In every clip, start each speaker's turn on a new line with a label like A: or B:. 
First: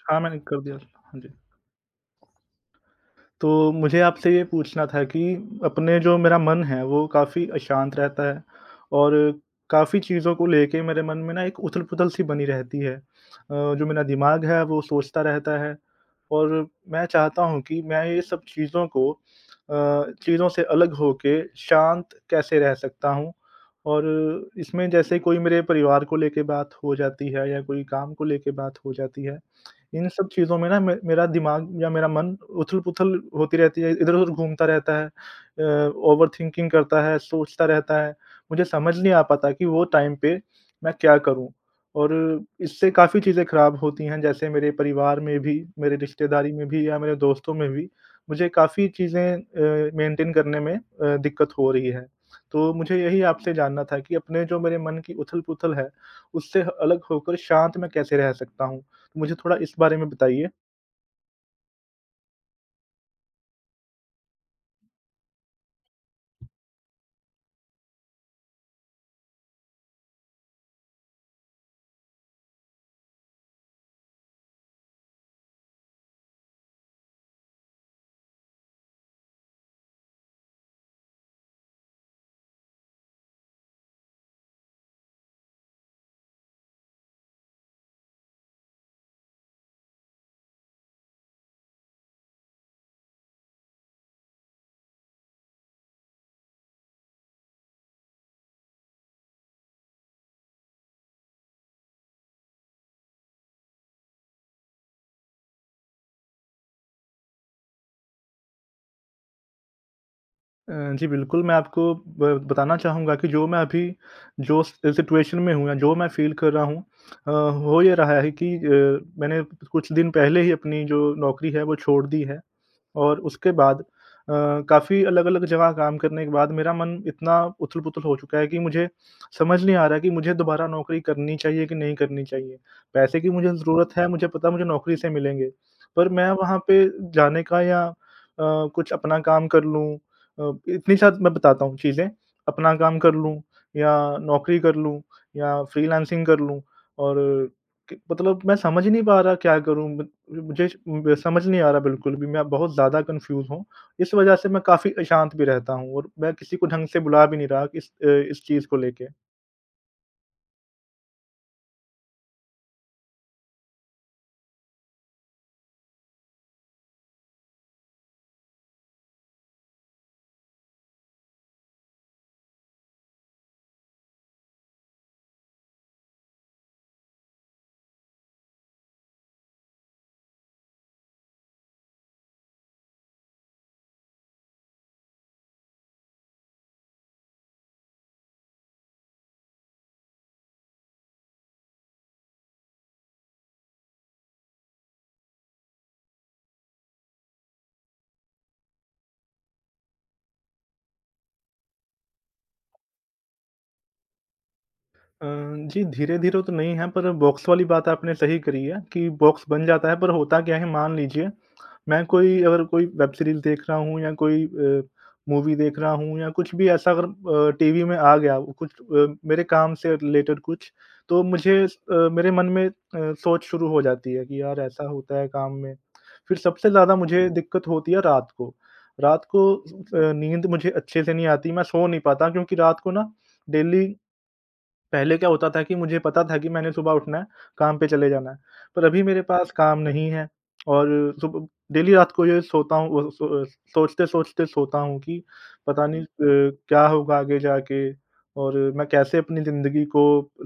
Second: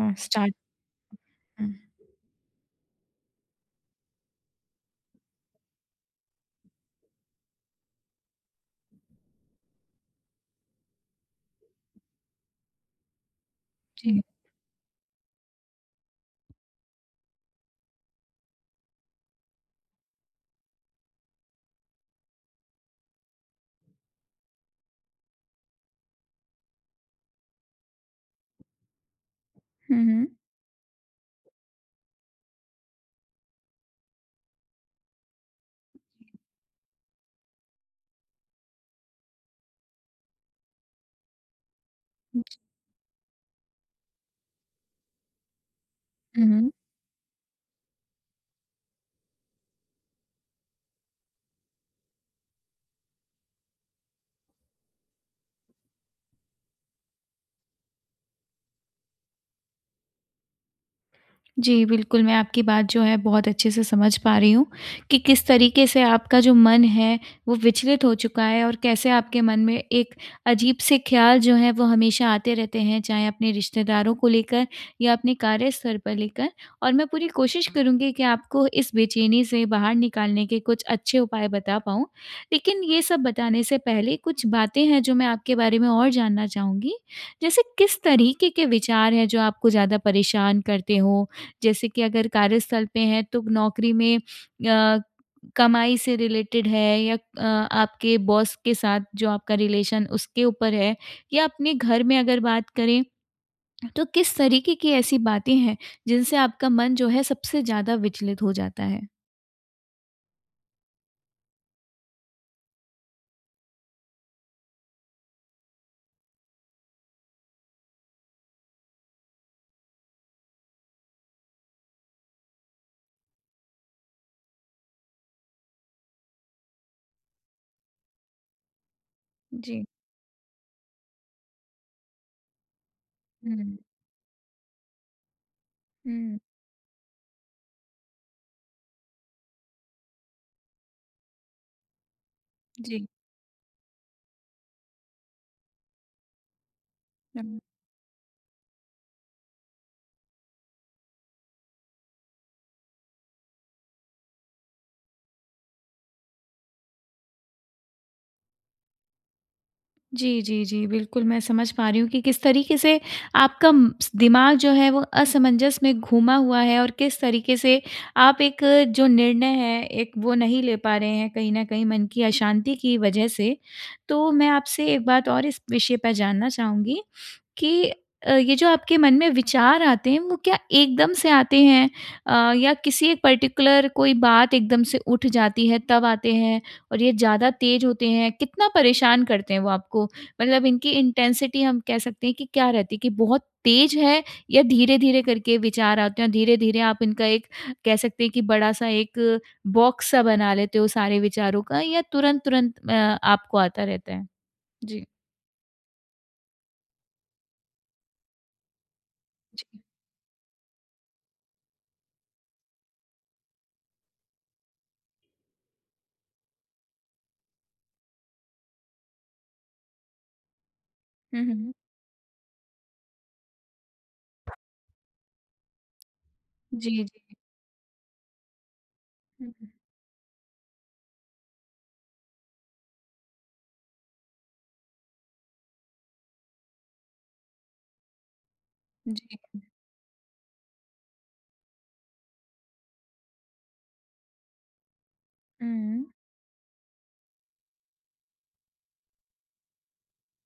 A: हुँ।
B: हाँ मैंने
A: स्टार्ट
B: कर दिया था। हाँ जी।
A: हुँ।
B: तो मुझे आपसे ये पूछना था कि अपने जो मेरा मन है वो काफ़ी अशांत रहता है और काफ़ी चीज़ों को लेकर मेरे मन में ना एक उथल-पुथल सी बनी रहती है। अ, जो मेरा
A: जी।
B: दिमाग है वो सोचता रहता है और मैं चाहता हूँ कि मैं ये सब चीज़ों को अ, चीज़ों से अलग होके शांत कैसे रह सकता हूँ? और इसमें जैसे कोई मेरे परिवार को ले के बात हो जाती है या कोई काम को ले के बात हो जाती है,
A: हुँ,
B: इन सब
A: हुँ।
B: चीज़ में ना मेरा दिमाग या मेरा मन उथल-पुथल होती रहती है, इधर-उधर घूमता रहता है। अ, ओवर थिंकिंग करता है, सोचता रहता है, मुझे समझ नहीं आ पाता कि वो टाइम पे मैं क्या करूँ? और
A: जी।
B: इससे काफ़ी चीज़ें ख़राब होती हैं, जैसे मेरे परिवार में भी, मेरे
A: हुँ,
B: रिश्तेदारी में
A: हुँ।
B: भी या मेरे दोस्तों में भी मुझे काफ़ी चीज़ें अ, मेंटेन करने में अ, दिक्कत हो रही है। तो मुझे यही आपसे जानना था कि अपने जो मेरे मन की उथल-पुथल है उससे अलग होकर शांत में कैसे रह सकता हूँ? मुझे थोड़ा इस बारे में बताइए।
A: जी, बिल्कुल, मैं आपकी बात जो है बहुत अच्छे-से समझ पा रही हूँ, की किस तरीके से आपका जो मन है वो विचलित हो चुका है और कैसे आपके मन में एक अजीब से ख्याल जो है वो हमेशा आते रहते हैं चाहे अपने रिश्तेदारों को लेकर या अपने कार्य स्तर पर लेकर और मैं पूरी कोशिश करूँगी कि आपको इस बेचैनी से बाहर निकालने के कुछ अच्छे उपाय बता पाऊँ। लेकिन ये सब बताने से पहले कुछ बातें हैं जो मैं आपके बारे में और जानना चाहूँगी? जैसे किस तरीके के विचार हैं जो आपको ज़्यादा परेशान करते हो? जैसे कि अगर कार्यस्थल पे हैं तो नौकरी में या कमाई से रिलेटेड है? या अ, आपके बॉस के साथ जो आपका रिलेशन उसके ऊपर है? या अपने घर में अगर बात करें, तो किस तरीके की ऐसी बातें हैं, जिनसे आपका मन जो है सबसे ज़्यादा विचलित हो जाता है?
B: अ, जी, बिल्कुल, मैं आपको ब बताना चाहूँगा की जो मैं अभी जो सिचुएशन में हूँ, जो मैं फ़ील कर रहा हूँ। अ, हो ये रहा है कि अ, मैंने कुछ दिन पहले ही अपनी जो नौकरी है वो छोड़ दी है। और उसके बाद अ, काफ़ी अलग-अलग जगह काम करने के बाद मेरा मन इतना उथल-पुथल हो चुका है कि मुझे समझ नहीं
A: जी।
B: आ रहा की मुझे दोबारा नौकरी करनी चाहिए कि नहीं करनी चाहिए। पैसे की मुझे
A: हुँ।
B: ज़रूरत है मुझे पता है मुझे नौकरी से मिलेंगे, पर मैं
A: हुँ।
B: वहाँ पे जाने का या अ, कुछ अपना काम कर लूँ अ, इतनी साथ मैं बताता हूँ चीज़ें, अपना काम
A: जी।
B: कर लूँ या नौकरी कर लूँ या फ्रीलांसिंग कर लूँ और
A: हुँ।
B: की मतलब मैं समझ नहीं पा रहा क्या करूँ? मुझे समझ नहीं आ रहा बिल्कुल भी मैं बहुत ज़्यादा कन्फ़्यूज़ हूँ, इस वजह से मैं काफ़ी अशांत भी रहता हूँ और मैं किसी को ढंग से बुला भी नहीं रहा इस अ, इस चीज़ को लेके।
A: जी, जी, जी बिल्कुल मैं समझ पा रही हूँ कि किस तरीक़े से आपका म दिमाग जो है वो असमंजस में घूमा हुआ है और किस तरीक़े से आप एक जो निर्णय है एक वो नहीं ले पा रहे हैं कहीं न कहीं मन की अशांति की वजह से। तो मैं आपसे एक बात और इस विषय पे जानना चाहूँगी कि अ, ये जो आपके मन में विचार आते हैं वो क्या एकदम से आते हैं, अ, या किसी एक पर्टिकुलर कोई बात एकदम से उठ जाती है तब आते हैं और ये ज़्यादा ते होते हैं कितना परेशान करते हैं वो आपको? मतलब इनकी इंटेंसिटी हम कह सकते हैं कि क्या रहती है कि बहुत तेज़ है या धीरे-धीरे करके विचार आते हैं और धीरे-धीरे आप इनका एक कह सकते हैं कि बड़ा-सा 1 बॉक्स सा बना लेते हो सारे विचारों का या तुरंत-तुरंत अ, आपको आता रहता है? जी।
B: अ, जी, धीरे-धीरे तो नहीं है, पर बॉक्स वाली बात आपने सही करी है कि बॉक्स बन
A: जी।
B: जाता है पर होता क्या है, मान लीजिए मैं कोई अगर कोई वेब सीरीज़ देख रहा हूँ या कोई अ, मूवी देख रहा हूँ या कुछ भी ऐसा अगर अ, टीवी में आ गया कुछ अ, मेरे काम से रिलेटेड कुछ तो
A: हुँ,
B: मुझे अ,
A: हुँ।
B: मेरे मन में अ, सोच शुरू हो जाती है कि यार ऐसा होता है काम में। फ़िर सबसे ज़्यादा
A: जी, जी।
B: मुझे दिक़्क़त होती है रात को। रात
A: हुँ,
B: को,
A: हुँ।
B: अ, नींद मुझे अच्छे से नहीं आती मैं सो नहीं पाता क्योंकि रात को ना डेली पहले क्या होता था कि मुझे पता था कि मैंने सुबह उठना है काम पे चले जाना है। पर अभी मेरे
A: जी।
B: पास काम नहीं है और सु डेली रात को ये है सोता हूँ, अ, सोए सोचते-सोचते सोता हूँ कि पता नहीं
A: हुँ।
B: अ, क्या होगा आगे जाके और मैं कैसे अपनी ज़िंदगी को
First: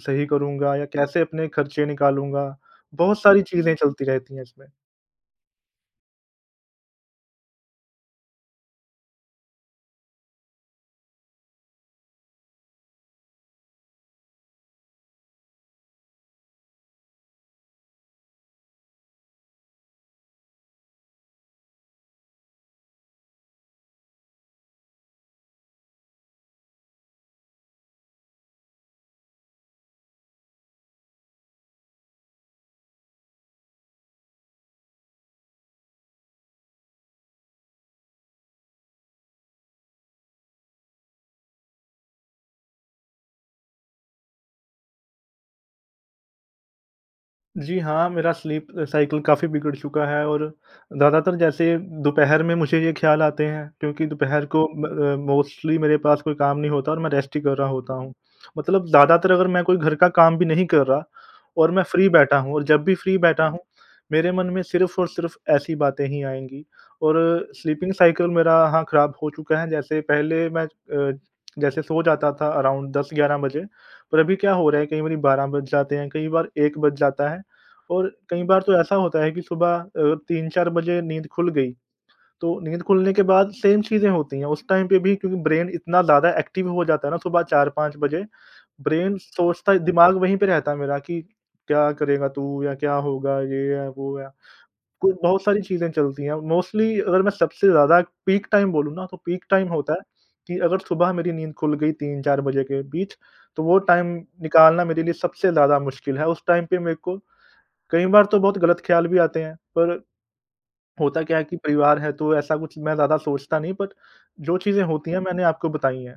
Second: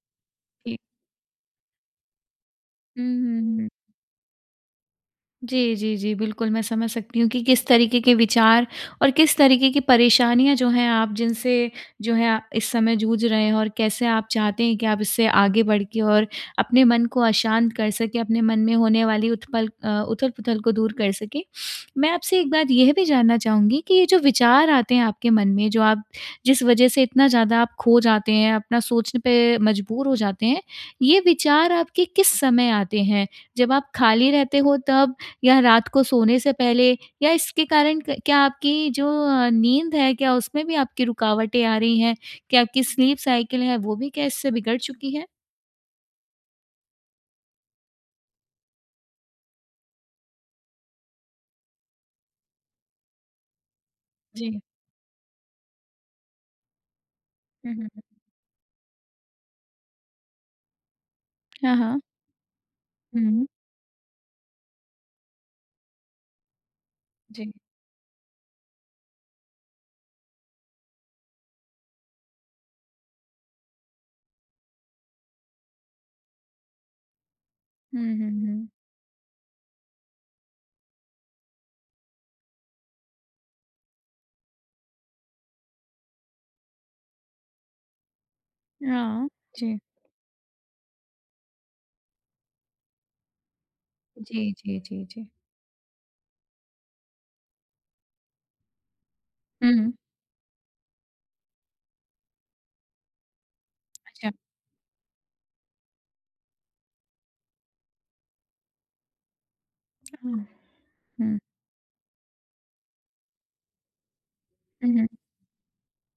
B: सही करूँगा
A: ठीक।
B: या कैसे अपने ख़र्चे निकालूँगा।
A: हुँ,
B: बहुत सारी
A: हुँ, हुँ।
B: चीज़ें चलती रहती हैं इसमें।
A: जी, जी, जी। बिल्कुल मैं समझ सकती हूँ कि किस तरीके के विचार और किस तरीके की परेशानियाँ जो हैं आप जिनसे जो है इस समय जूझ रहे हैं। और कैसे आप चाहते हैं कि आप इससे आगे बढ़ के और अपने मन को अशांत कर सकें, अपने मन में होने वाली उत्पल अ, उथल-पुथल को दूर कर सकें। मैं आपसे एक बात यह भी जानना चाहूँगी कि ये जो विचार आते हैं आपके मन में जो आप जिस वज़ह से इतना ज़्यादा आप खो जाते हैं, अपना सोचने पे मजबूर हो जाते हैं, ये विचार आपके किस समय आते हैं? जब आप खाली रहते हो तब? या रात को सोने से पहले? या इसके कारण क क्या आपकी जो नींद है क्या उसमें भी आपकी रुकावटें आ रही हैं? क्या आपकी स्लीप साइकिल है वो भी क्या इससे बिगड़ चुकी है?
B: जी, हाँ। मेरा स्लीप साइकिल काफ़ी बिगड़ चुका है। और ज़्यादातर जैसे दोपहर में मुझे ये ख़्याल आते हैं क्योंकि दोपहर
A: जी।
B: को म अ, मोस्टली मेरे पास कोई काम नहीं होता और मैं रेस्ट ही कर रहा
A: हुँ, हुँ,
B: होता
A: हुँ।
B: हूँ। मतलब ज़्यादातर अगर मैं कोई घर का काम भी नहीं कर रहा और
A: हाँ,
B: मैं
A: हाँ।
B: फ्री बैठा हूँ और जब भी फ्री बैठा
A: हुँ।
B: हूँ मेरे मन में सिर्फ़ और सिर्फ़ ऐसी बातें ही आएँगी। और
A: जी।
B: स्लीपिंग साइकिल मेरा हाँ, ख़राब हो चुका है। जैसे पहले मैं अ, जैसे सो जाता था अराउंड 10-11 बजे। पर अभी क्या हो रहा है कई बारी 12 बज जाते हैं, कई बार 1 बज जाता है। और
A: हुँ, हुँ,
B: कई बार
A: हुँ।
B: तो ऐसा होता है कि सुबह अ, 3-4 बजे नींद खुल गई। तो नींद खुलने के बाद सेम चीजें होती है। उस टाइम पे भी क्योंकि ब्रेन इतना ज़्यादा एक्टिव हो जाता है ना सुबह 4-5 बजे, ब्रेन
A: हाँ,
B: सोचता
A: जी।
B: दिमाग वही पे रहता है मेरा कि क्या करेगा तू? या क्या होगा? ये है, वो है।
A: जी, जी, जी,
B: क
A: जी।
B: बहुत सारी चीजें चलती है। मोस्टली अगर मैं सबसे ज़्यादा पीक टाइम बोलूँ ना तो पीक टाइम
A: हुँ।
B: होता है कि अगर सुबह मेरी नींद खुल गई 3-4 बजे के बीच तो वो टाइम
A: अच्छा।
B: निकालना मेरे लिए सबसे ज़्यादा मुश्किल है। उस टाइम पे मेरे को कई बार तो बहुत गलत ख़्याल भी आते हैं। पर
A: हुँ,
B: होता क्या
A: हुँ।
B: है कि परिवार है तो ऐसा कुछ मैं ज़्यादा सोचता नहीं बट जो चीज़ें
A: हुँ, हुँ।
B: होती है मैंने आपको बताई है।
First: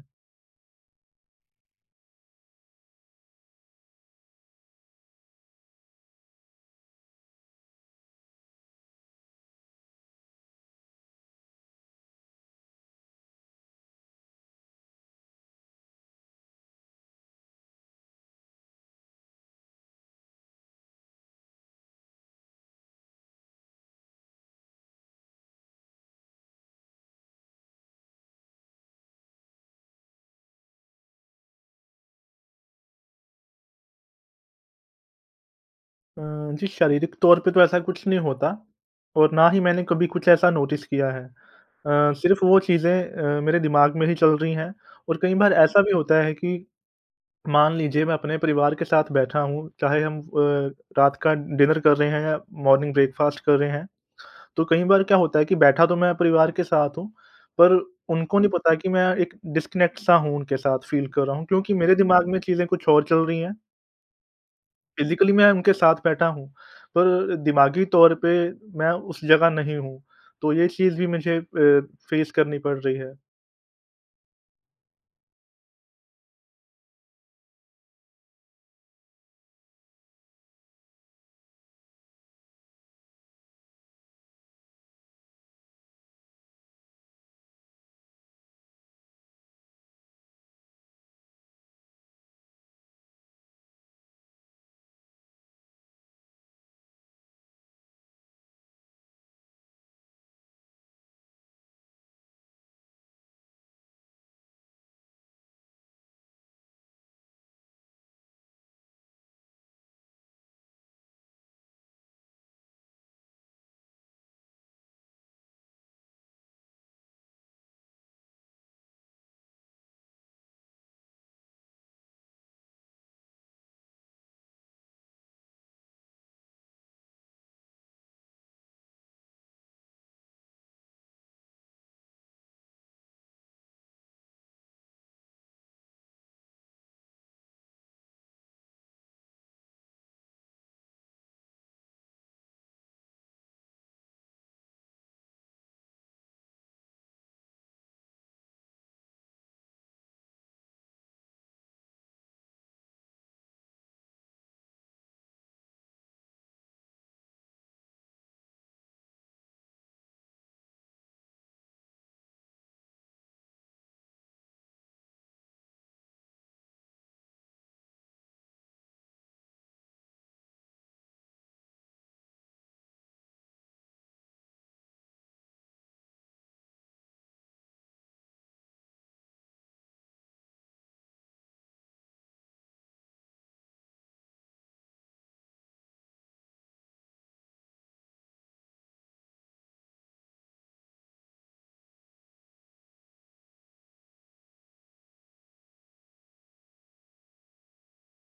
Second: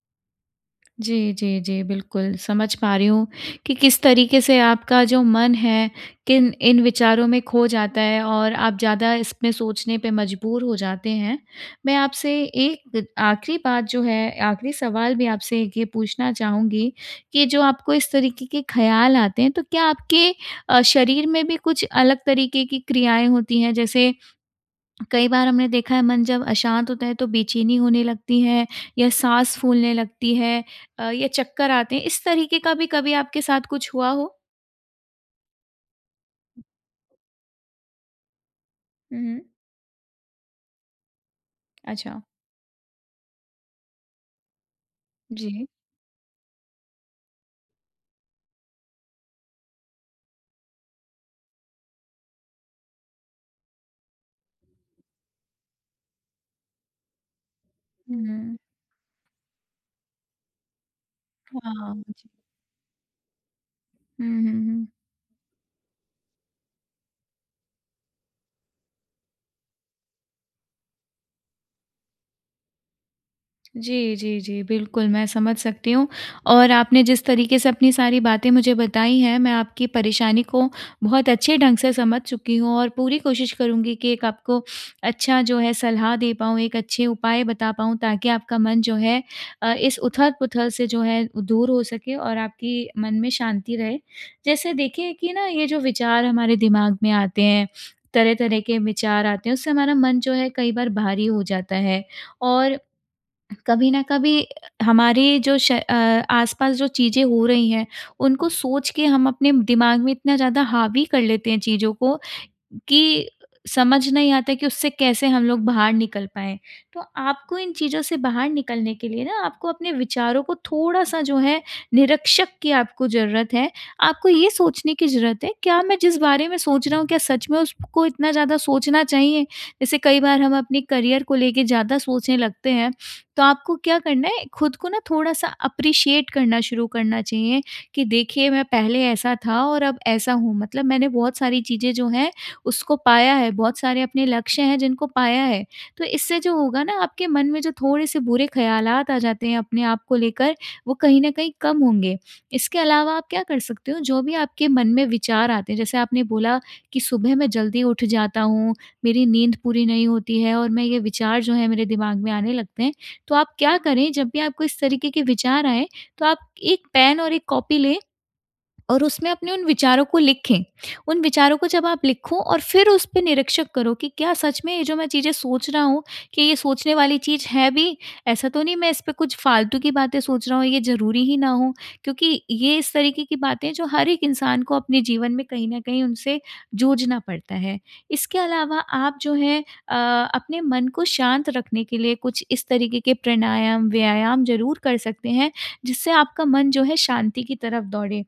A: जी, जी, जी, बिल्कुल। समझ पा रही हूँ कि, किस तरीके से आपका जो मन है, किन इन विचारों में खो जाता है और आप ज़्यादा इसमें सोचने पे मजबूर हो जाते हैं। मैं आपसे एक आख़िरी बात जो है, आख़िरी सवाल भी आपसे एक ये पूछना चाहूँगी कि जो आपको इस तरीके के ख़्याल आते हैं, तो क्या आपके अ, शरीर में भी कुछ अलग तरीके की क्रियाएँ होती हैं? जैसे कई बार हमने देखा है, मन जब अशांत होता है तो बेचैनी होने लगती है या साँस फूलने लगती है अ, ये चक्कर आते हैं, इस तरीके का भी कभी आपके साथ कुछ हुआ हो?
B: अ, जी, शारीरिक तौर पे तो ऐसा कुछ नहीं होता,
A: हुँ,
B: और
A: हुँ।
B: ना ही मैंने कभी कुछ ऐसा नोटिस किया है। अ,
A: अच्छा।
B: सिर्फ़ वो चीज़ें अ, मेरे दिमाग में ही चल रही हैं। और कई बार
A: जी।
B: ऐसा भी होता है कि मान लीजिए, मैं अपने परिवार के साथ बैठा हूँ, चाहे हम अ, रात का डिनर कर रहे हैं या मॉर्निंग ब्रेकफ़ास्ट कर रहे हैं। तो कई बार क्या होता है कि बैठा तो मैं परिवार के साथ हूँ, पर उनको नहीं
A: हुँ।
B: पता कि मैं एक डिस्कनेक्ट-सा हूँ उनके साथ, फ़ील कर रहा हूँ क्योंकि मेरे
A: हाँ,
B: दिमाग
A: जी।
B: में चीज़ें कुछ और चल रही हैं।
A: हुँ, हुँ, हुँ।
B: फ़िज़िकली मैं उनके साथ बैठा हूँ पर दिमागी तौर पे मैं उस जगह नहीं हूँ। तो ये चीज़ भी मुझे अ, फेस करनी पड़ रही है।
A: जी, जी, जी। बिल्कुल, मैं समझ सकती हूँ और आपने जिस तरीके से अपनी सारी बातें मुझे बताई हैं मैं आपकी परेशानी को बहुत अच्छे ढंग से समझ चुकी हूँ। और पूरी कोशिश करूँगी कि एक आपको अच्छा जो है सलाह दे पाऊँ, एक अच्छे उपाय बता पाऊँ ताकि आपका मन जो है अ, इस उथल-पुथल से जो है दूर हो सके और आपकी मन में शांति रहे। जैसे देखिए कि ना ये जो विचार हमारे दिमाग में आते हैं, तरह-तरह के विचार आते हैं उससे हमारा मन जो है कई बार भारी हो जाता है। और कभी न कभी हमारी जो श अ, आसपास जो चीज़ें हो रही हैं उनको सोच के हम अपने दिमाग में इतना ज़्यादा हावी कर लेते हैं चीज़ों को कि, समझ नहीं आता कि उससे कैसे हम लोग बाहर निकल पाएँ? तो आपको इन चीज़ों से बाहर निकलने के लिए ना आपको अपने विचारों को थोड़ा-सा जो है निरीक्षक की आपको ज़रूरत है। आपको ये सोचने की ज़रूरत है क्या मैं जिस बारे में सोच रहा हूँ, क्या सच में उसको इतना ज़्यादा सोचना चाहिए? जैसे कई बार हम अपने करियर को लेके ज़्यादा सोचने लगते हैं तो आपको क्या करना है, ख़ुद को ना थोड़ा-सा एप्रिशिएट करना शुरू करना चाहिए कि देखिए मैं पहले ऐसा था और अब ऐसा हूँ। मतलब मैंने बहुत सारी चीज़ें जो हैं उसको पाया है, बहुत सारे अपने लक्ष्य हैं जिनको पाया है। तो इससे जो होगा ना आपके मन में जो थोड़े-से बुरे ख़्यालात आ जाते हैं अपने आप को लेकर वो कहीं न कहीं कम होंगे। इसके अलावा आप क्या कर सकते हो, जो भी आपके मन में विचार आते हैं जैसे आपने बोला कि सुबह मैं जल्दी उठ जाता हूँ, मेरी नींद पूरी नहीं होती है और मैं ये विचार जो हैं मेरे दिमाग में आने लगते हैं। तो आप क्या करें जब भी आपको इस तरीके के विचार आए तो आप 1 पेन और 1 कॉपी लें और उसमें अपने उन विचारों को लिखें। उन विचारों को जब आप लिखो और फ़िर उस पे निरीक्षक करो कि क्या सच में ये जो मैं चीज़ें सोच रहा हूँ कि ये सोचने वाली चीज़ है भी, ऐसा तो नहीं मैं इस पे कुछ फ़ालतू की बातें सोच रहा हूँ, ये ज़रूरी ही ना हो। क्योंकि ये इस तरीके की बातें हैं, जो हर एक इंसान को अपने जीवन में कहीं न कहीं उनसे जूझना पड़ता है। इसके अलावा आप जो हैं अ, अपने मन को शांत रखने के लिए कुछ इस तरीके के प्राणायाम, व्यायाम ज़रूर कर सकते हैं जिससे आपका मन जो है शांति की तरफ़ दौड़े।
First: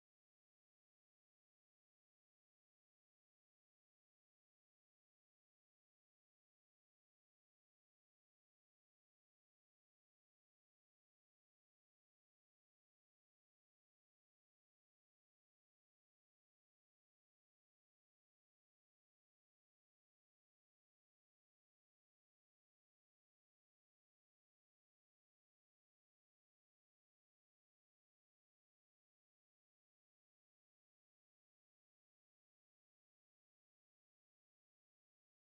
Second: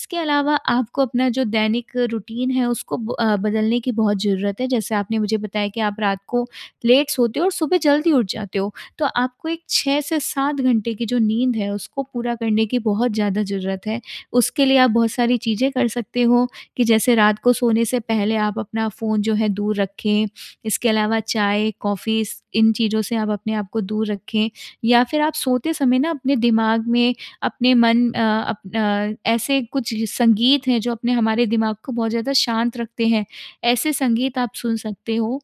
A: इसके अलावा आपको अपना जो दैनिक रूटीन है उसको ब अ, बदलने की बहुत ज़रूरत है जैसे आपने मुझे बताया कि आप रात को लेट सोते हो और सुबह जल्दी उठ जाते हो। तो आपको एक 6 से 7 घंटे की जो नींद है उसको पूरा करने की बहुत ज़्यादा ज़रूरत है। उसके लिए आप बहुत सारी चीज़ें कर सकते हो कि जैसे रात को सोने से पहले आप अपना फ़ोन जो है दूर रखें, इसके अलावा चाय, कॉफ़ीज़ इन चीज़ों से आप अपने आप को दूर रखें। या फ़िर आप सोते समय ना अपने दिमाग में, अपने मन अ, अप अ, ऐसे कुछ संगीत हैं जो अपने हमारे दिमाग को बहुत ज़्यादा शांत रखते हैं, ऐसे संगीत आप सुन सकते हो।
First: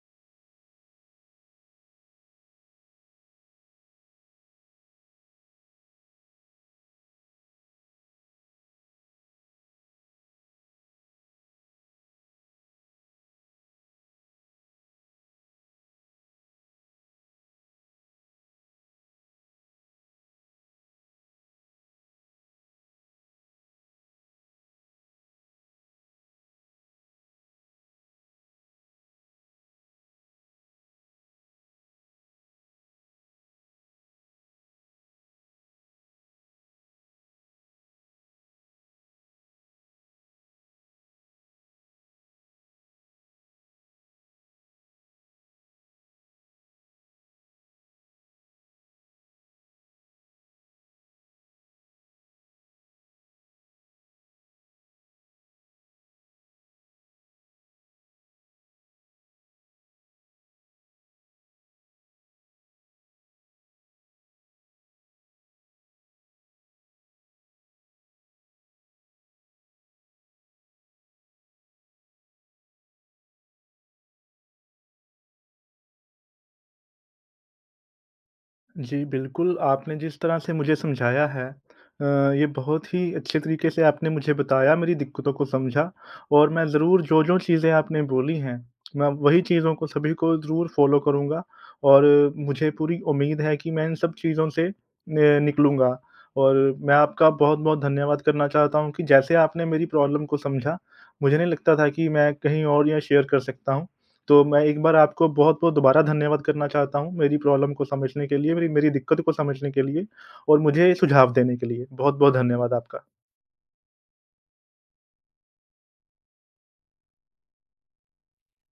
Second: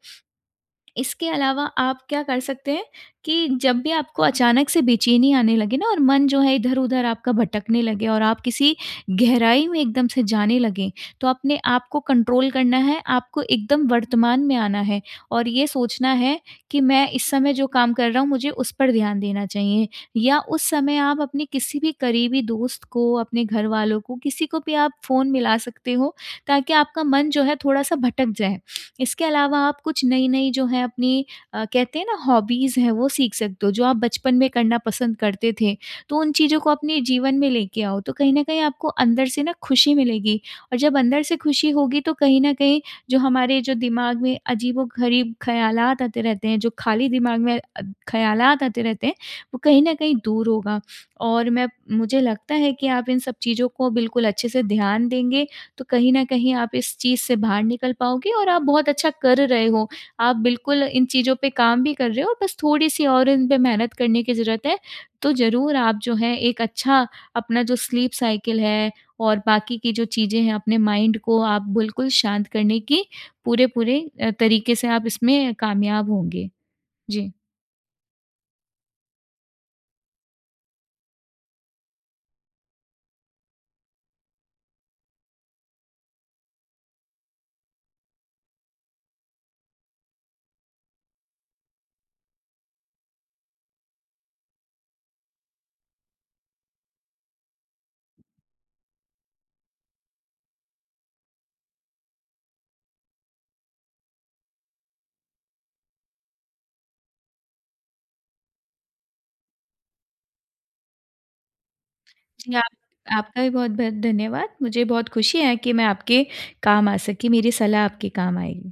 A: इसके अलावा आप क्या कर सकते हैं कि जब भी आपको अचानक से बेचैनी आने लगे ना और मन जो है इधर-उधर आपका भटकने लगे और आप किसी गहराई में एकदम से जाने लगे। तो अपने आप को कंट्रोल करना है, आपको एकदम वर्तमान में आना है और ये सोचना है कि मैं इस समय जो काम कर रहा हूँ मुझे उस पर ध्यान देना चाहिए। या उस समय आप अपने किसी भी करीबी दोस्त को, अपने घरवालों को किसी को भी आप फ़ोन मिला सकते हो। ताकि आपका मन जो है थोड़ा-सा भटक जाए। इसके अलावा आप कुछ नई-नई जो हैं अपनी अ, कहते हैं ना हॉबीज़ हैं वो सीख सकते हो, जो आप बचपन में करना पसंद करते थे। तो उन चीज़ों को अपने जीवन में ले के आओ, तो कहीं न कहीं आपको अंदर से ना ख़ुशी मिलेगी और जब अंदर से ख़ुशी होगी। तो कहीं न कहीं जो हमारे जो दिमाग में अजीबो-गरीब ख़्यालात आते रहते हैं, जो खाली दिमाग में अद ख़्यालात आते रहते हैं, वो कहीं न कहीं दूर होगा। और मैं मुझे लगता है कि आप इन सब चीज़ों को बिल्कुल अच्छे से ध्यान देंगे, तो कहीं न कहीं आप इस चीज़ से बाहर निकल पाओगे और आप बहुत अच्छा कर रहे हो। आप बिल्कुल इन चीज़ों पे काम भी कर रहे हो बस थोड़ी-सी और इन पे मेहनत करने की ज़रूरत है। तो ज़रूर आप जो हैं एक अच्छा अपना जो स्लीप साइकिल है और बाकी की जो चीज़ें हैं अपने माइंड को आप बिल्कुल शांत करने की पूरे-पूरे अ, तरीके से आप इसमें कामयाब होंगे। जी।
B: जी, बिल्कुल आपने जिस तरह से मुझे समझाया है, अ, ये बहुत ही अच्छे तरीक़े से आपने मुझे बताया, मेरी दिक्कतों को समझा और मैं ज़रूर जो-जो चीज़ें आपने बोली हैं मैं वहीं चीज़ों को, सभी को ज़रूर फ़ॉलो करूँगा। और मुझे पूरी उम्मीद है कि मैं इन सब चीज़ों से मैं निकलूँगा और मैं आपका बहुत-बहुत धन्यवाद करना चाहता हूँ कि जैसे आपने मेरी प्रॉब्लम को समझा मुझे नहीं लगता था कि मैं कहीं और ये शेयर कर सकता हूँ। तो मैं एक बार आपको बहुत-बहुत दोबारा धन्यवाद करना चाहता हूँ मेरी प्रॉब्लम को समझने के लिए, मेरी मेरी दिक्कत को समझने के लिए और मुझे सुझाव देने के लिए। बहुत-बहुत
A: जी,
B: धन्यवाद
A: आप
B: आपका।
A: आपका भी बहुत-बहुत धन्यवाद। मुझे बहुत ख़ुशी है कि मैं आपके काम आ सकी, मेरी सलाह आपके काम आएगी।